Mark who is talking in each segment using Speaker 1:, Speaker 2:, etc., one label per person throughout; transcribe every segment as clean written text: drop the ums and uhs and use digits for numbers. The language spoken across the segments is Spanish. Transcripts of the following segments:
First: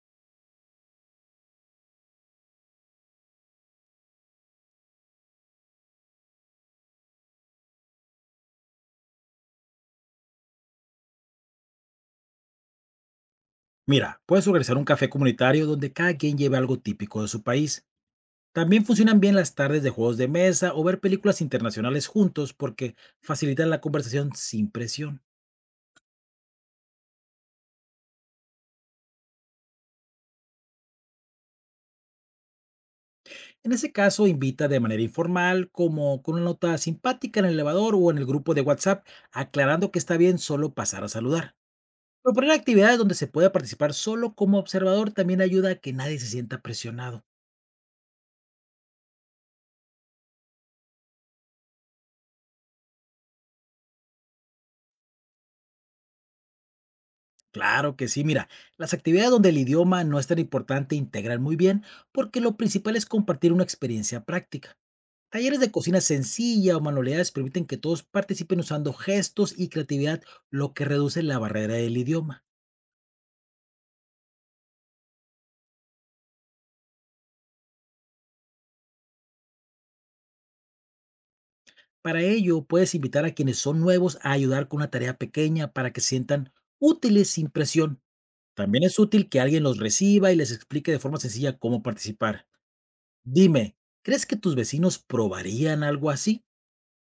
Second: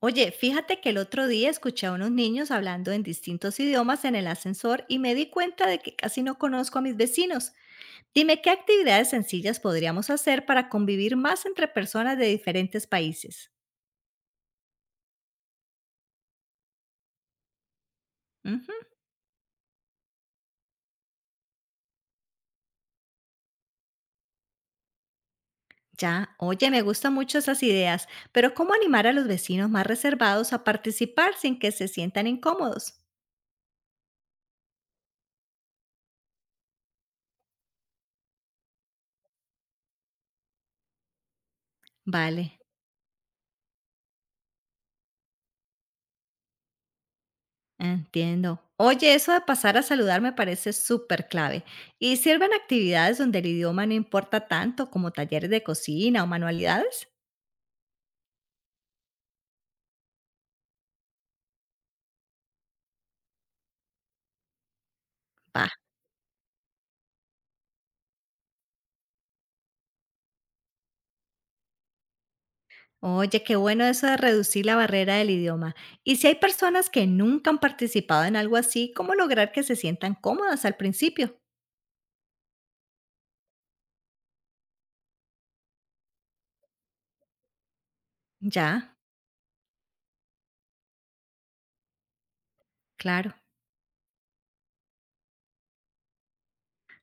Speaker 1: Oye, fíjate que el otro día escuché a unos niños hablando en distintos idiomas en el ascensor y me di cuenta de que casi no conozco a mis vecinos. Dime qué actividades sencillas podríamos hacer para convivir más entre personas de diferentes países.
Speaker 2: Mira, puedes organizar un café comunitario donde cada quien lleve algo típico de su país.
Speaker 1: Ujú.
Speaker 2: También funcionan bien las tardes de juegos de mesa o ver películas internacionales juntos porque facilitan la conversación sin presión.
Speaker 1: Ya, oye, me gustan mucho esas ideas, pero ¿cómo animar a los vecinos más reservados a participar sin que se sientan incómodos?
Speaker 2: En ese caso, invita de manera informal, como con una nota simpática en el elevador o en el grupo de WhatsApp, aclarando que está bien solo pasar a saludar.
Speaker 1: Vale.
Speaker 2: Proponer actividades donde se pueda participar solo como observador también ayuda a que nadie se sienta presionado.
Speaker 1: Entiendo. Oye, eso de pasar a saludar me parece súper clave. ¿Y sirven actividades donde el idioma no importa tanto, como talleres de cocina o manualidades?
Speaker 2: Claro que sí, mira, las actividades donde el idioma no es tan importante integrar muy bien, porque lo principal es compartir una experiencia práctica. Talleres
Speaker 1: Va.
Speaker 2: de cocina sencilla o manualidades permiten que todos participen usando gestos y creatividad, lo que reduce la barrera del idioma.
Speaker 1: Oye, qué bueno eso de reducir la barrera del idioma. Y si hay personas que nunca han participado en algo así, ¿cómo lograr que se sientan cómodas al principio?
Speaker 2: Para ello, puedes invitar a quienes son nuevos a ayudar con una tarea pequeña para que se sientan útiles sin presión. También
Speaker 1: Ya,
Speaker 2: es útil que alguien los reciba y les explique de forma sencilla cómo participar.
Speaker 1: claro.
Speaker 2: Dime, ¿crees que tus vecinos probarían algo así?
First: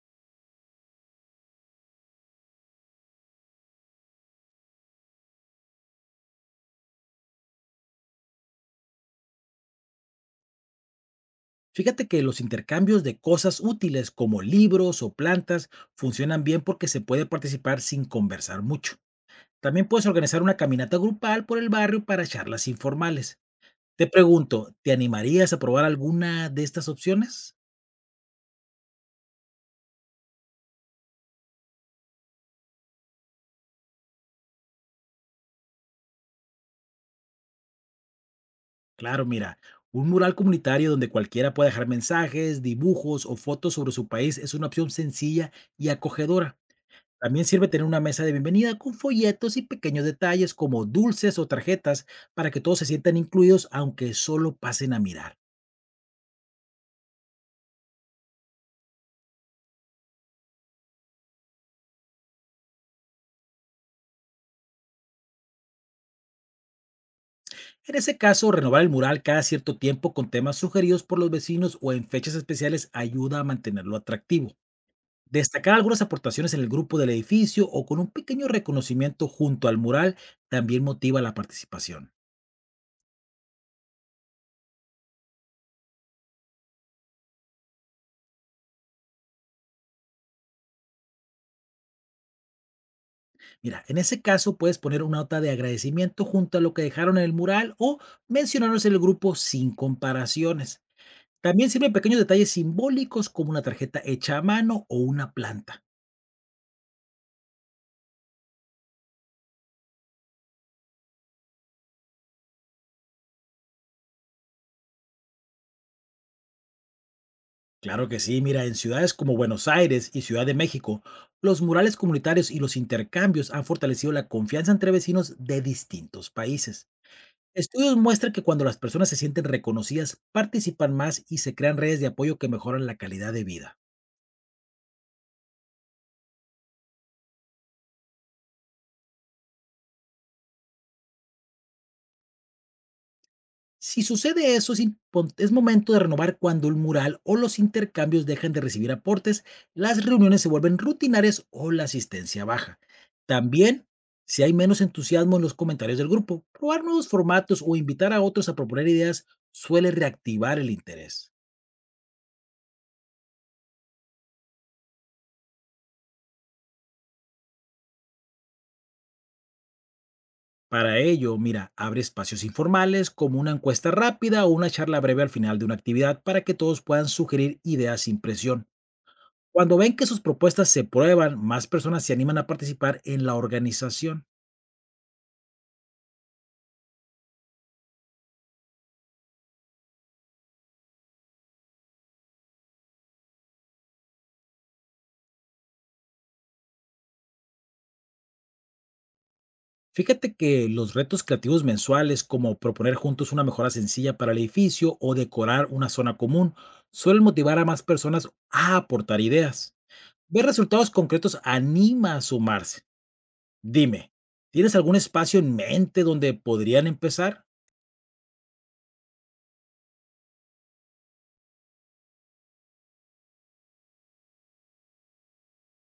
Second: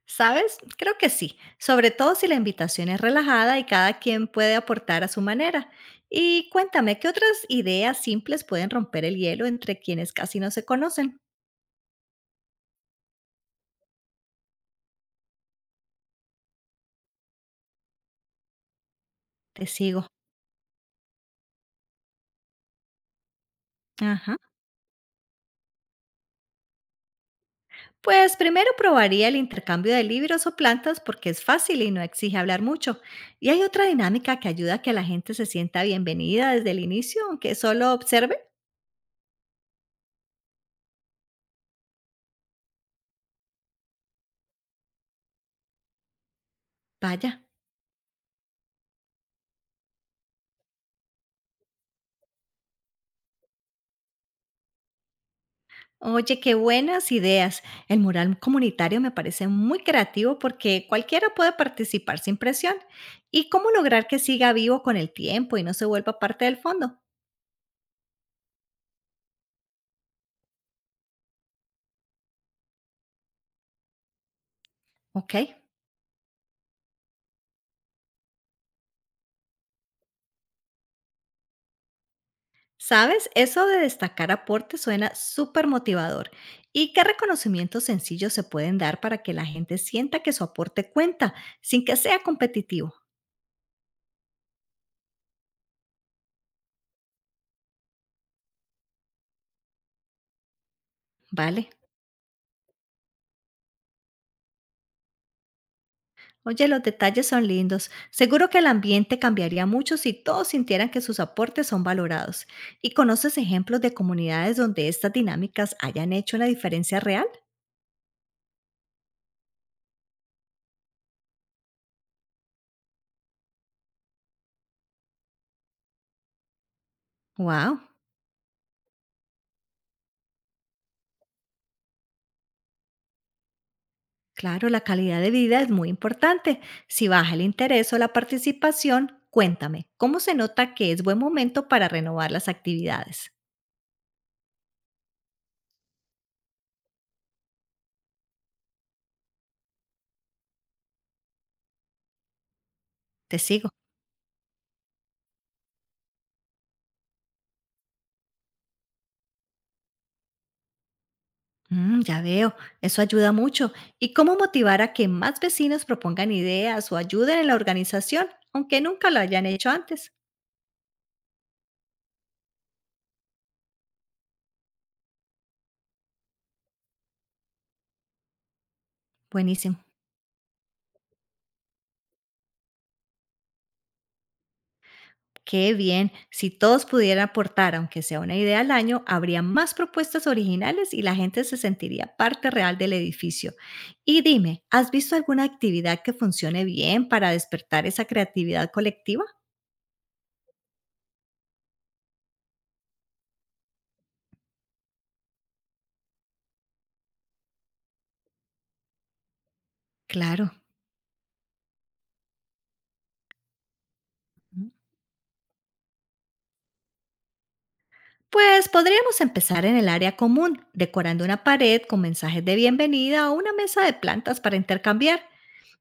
Speaker 1: ¿Sabes? Creo que sí, sobre todo si la invitación es relajada y cada quien puede aportar a su manera. Y cuéntame, ¿qué otras ideas simples pueden romper el hielo entre quienes casi no se conocen?
Speaker 2: Fíjate que los intercambios de cosas útiles como libros o plantas funcionan bien porque se puede participar sin conversar mucho.
Speaker 1: Te
Speaker 2: También puedes
Speaker 1: sigo.
Speaker 2: organizar una caminata grupal por el barrio para charlas informales. Te
Speaker 1: Ajá.
Speaker 2: pregunto, ¿te animarías a probar alguna de estas opciones?
Speaker 1: Pues primero probaría el intercambio de libros o plantas porque es fácil y no exige hablar mucho. Y hay otra dinámica que ayuda a que la gente se sienta bienvenida desde el inicio, aunque solo observe.
Speaker 2: Claro, mira, un mural comunitario donde cualquiera pueda dejar mensajes, dibujos o fotos sobre su país es una opción sencilla y acogedora.
Speaker 1: Vaya.
Speaker 2: También sirve tener una mesa de bienvenida con folletos y pequeños detalles como dulces o tarjetas para que todos se sientan incluidos aunque solo pasen a mirar.
Speaker 1: Oye, qué buenas ideas. El mural comunitario me parece muy creativo porque cualquiera puede participar sin presión. ¿Y cómo lograr que siga vivo con el tiempo y no se vuelva parte del fondo?
Speaker 2: En ese caso, renovar el mural cada cierto tiempo con temas sugeridos por los vecinos o en fechas especiales ayuda a mantenerlo atractivo.
Speaker 1: Ok.
Speaker 2: Destacar algunas aportaciones en el grupo del edificio o con un pequeño reconocimiento junto al mural también motiva la participación.
Speaker 1: ¿Sabes? Eso de destacar aportes suena súper motivador. ¿Y qué reconocimientos sencillos se pueden dar para que la gente sienta que su aporte cuenta sin que sea competitivo?
Speaker 2: Mira, en ese caso puedes poner una nota de agradecimiento junto a lo que dejaron en el mural o mencionarnos en el grupo sin comparaciones. También
Speaker 1: Vale.
Speaker 2: sirven pequeños detalles simbólicos como una tarjeta hecha a mano o una planta.
Speaker 1: Oye, los detalles son lindos. Seguro que el ambiente cambiaría mucho si todos sintieran que sus aportes son valorados. ¿Y conoces ejemplos de comunidades donde estas dinámicas hayan hecho la diferencia real?
Speaker 2: Claro que sí, mira, en ciudades como Buenos Aires y Ciudad de México, los murales comunitarios y los intercambios han fortalecido la confianza entre vecinos de distintos países.
Speaker 1: ¡Wow!
Speaker 2: Estudios muestran que cuando las personas se sienten reconocidas, participan más y se crean redes de apoyo que mejoran la calidad de vida.
Speaker 1: Claro, la calidad de vida es muy importante. Si baja el interés o la participación, cuéntame, ¿cómo se nota que es buen momento para renovar las actividades?
Speaker 2: Si sucede eso, es momento de renovar cuando el mural o los intercambios dejan de recibir aportes, las reuniones se vuelven rutinarias o la asistencia baja.
Speaker 1: Te sigo.
Speaker 2: También, si hay menos entusiasmo en los comentarios del grupo, probar nuevos formatos o invitar a otros a proponer ideas suele reactivar el interés.
Speaker 1: Mm, ya veo, eso ayuda mucho. ¿Y cómo motivar a que más vecinos propongan ideas o ayuden en la organización, aunque nunca lo hayan hecho antes?
Speaker 2: Para ello, mira, abre espacios informales como una encuesta rápida o una charla breve al final de una actividad para que todos puedan sugerir ideas sin presión. Cuando
Speaker 1: Buenísimo.
Speaker 2: ven que sus propuestas se prueban, más personas se animan a participar en la organización.
Speaker 1: Qué bien. Si todos pudieran aportar, aunque sea una idea al año, habría más propuestas originales y la gente se sentiría parte real del edificio. Y dime, ¿has visto alguna actividad que funcione bien para despertar esa creatividad colectiva?
Speaker 2: Fíjate que los retos creativos mensuales, como proponer juntos una mejora sencilla para el edificio o decorar una zona común, suelen motivar a más personas a aportar ideas. Ver
Speaker 1: Claro.
Speaker 2: resultados concretos anima a sumarse. Dime, ¿tienes algún espacio en mente donde podrían empezar?
Speaker 1: Pues podríamos empezar en el área común, decorando una pared con mensajes de bienvenida o una mesa de plantas para intercambiar.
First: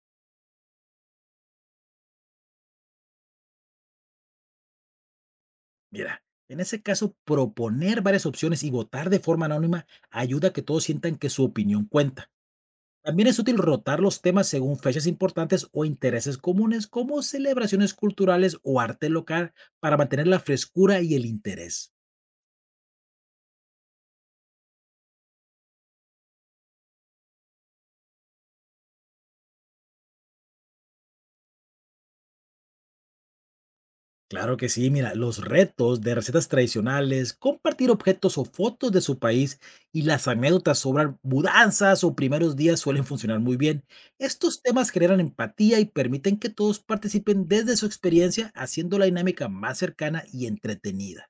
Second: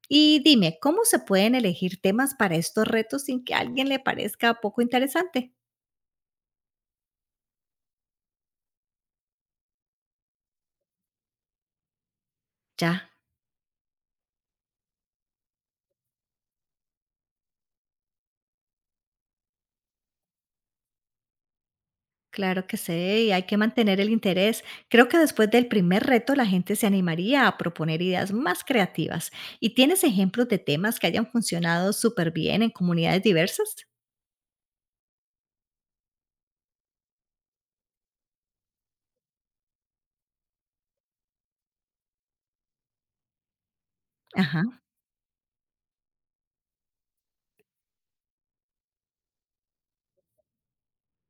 Speaker 1: Y dime, ¿cómo se pueden elegir temas para estos retos sin que a alguien le parezca poco interesante?
Speaker 2: Mira, en ese caso, proponer varias opciones y votar de forma anónima ayuda a que todos sientan que su opinión cuenta.
Speaker 1: Ya,
Speaker 2: También es útil rotar los temas según fechas importantes o intereses comunes, como celebraciones culturales o arte local, para mantener la frescura y el interés.
Speaker 1: claro que sé, y hay que mantener el interés. Creo que después del primer reto la gente se animaría a proponer ideas más creativas. ¿Y tienes ejemplos de temas que hayan funcionado súper bien en comunidades diversas?
Speaker 2: Claro que sí, mira, los retos de recetas tradicionales, compartir objetos o fotos de su país y las anécdotas sobre mudanzas o primeros días suelen funcionar muy bien. Estos
Speaker 1: Ajá.
Speaker 2: temas generan empatía y permiten que todos participen desde su experiencia, haciendo la dinámica más cercana y entretenida.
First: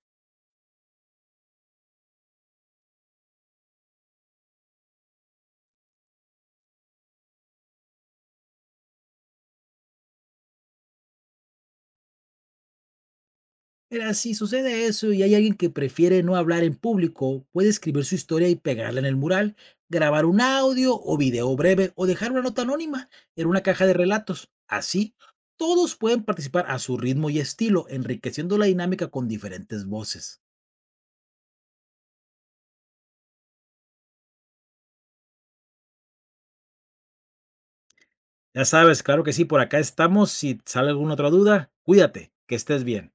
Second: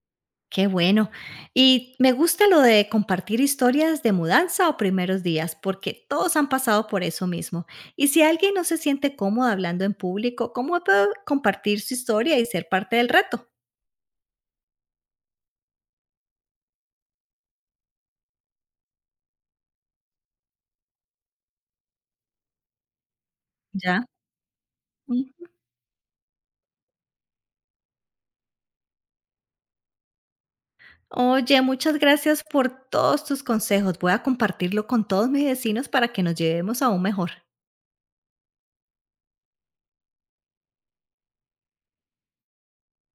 Speaker 1: Qué bueno. Y me gusta lo de compartir historias de mudanza o primeros días, porque todos han pasado por eso mismo. Y si alguien no se siente cómodo hablando en público, ¿cómo puedo compartir su historia y ser parte del reto?
Speaker 2: Mira, si sucede eso y hay alguien que prefiere no hablar en público, puede escribir su historia y pegarla en el mural, grabar un audio o video breve o dejar una nota anónima en una caja de
Speaker 1: ¿Ya?
Speaker 2: relatos. Así,
Speaker 1: Mm.
Speaker 2: todos pueden participar a su ritmo y estilo, enriqueciendo la dinámica con diferentes voces.
Speaker 1: Oye, muchas gracias por todos tus consejos. Voy a compartirlo con todos mis vecinos para que nos llevemos aún mejor.
Speaker 2: Ya sabes, claro que sí, por acá estamos. Si sale alguna otra duda, cuídate, que estés bien.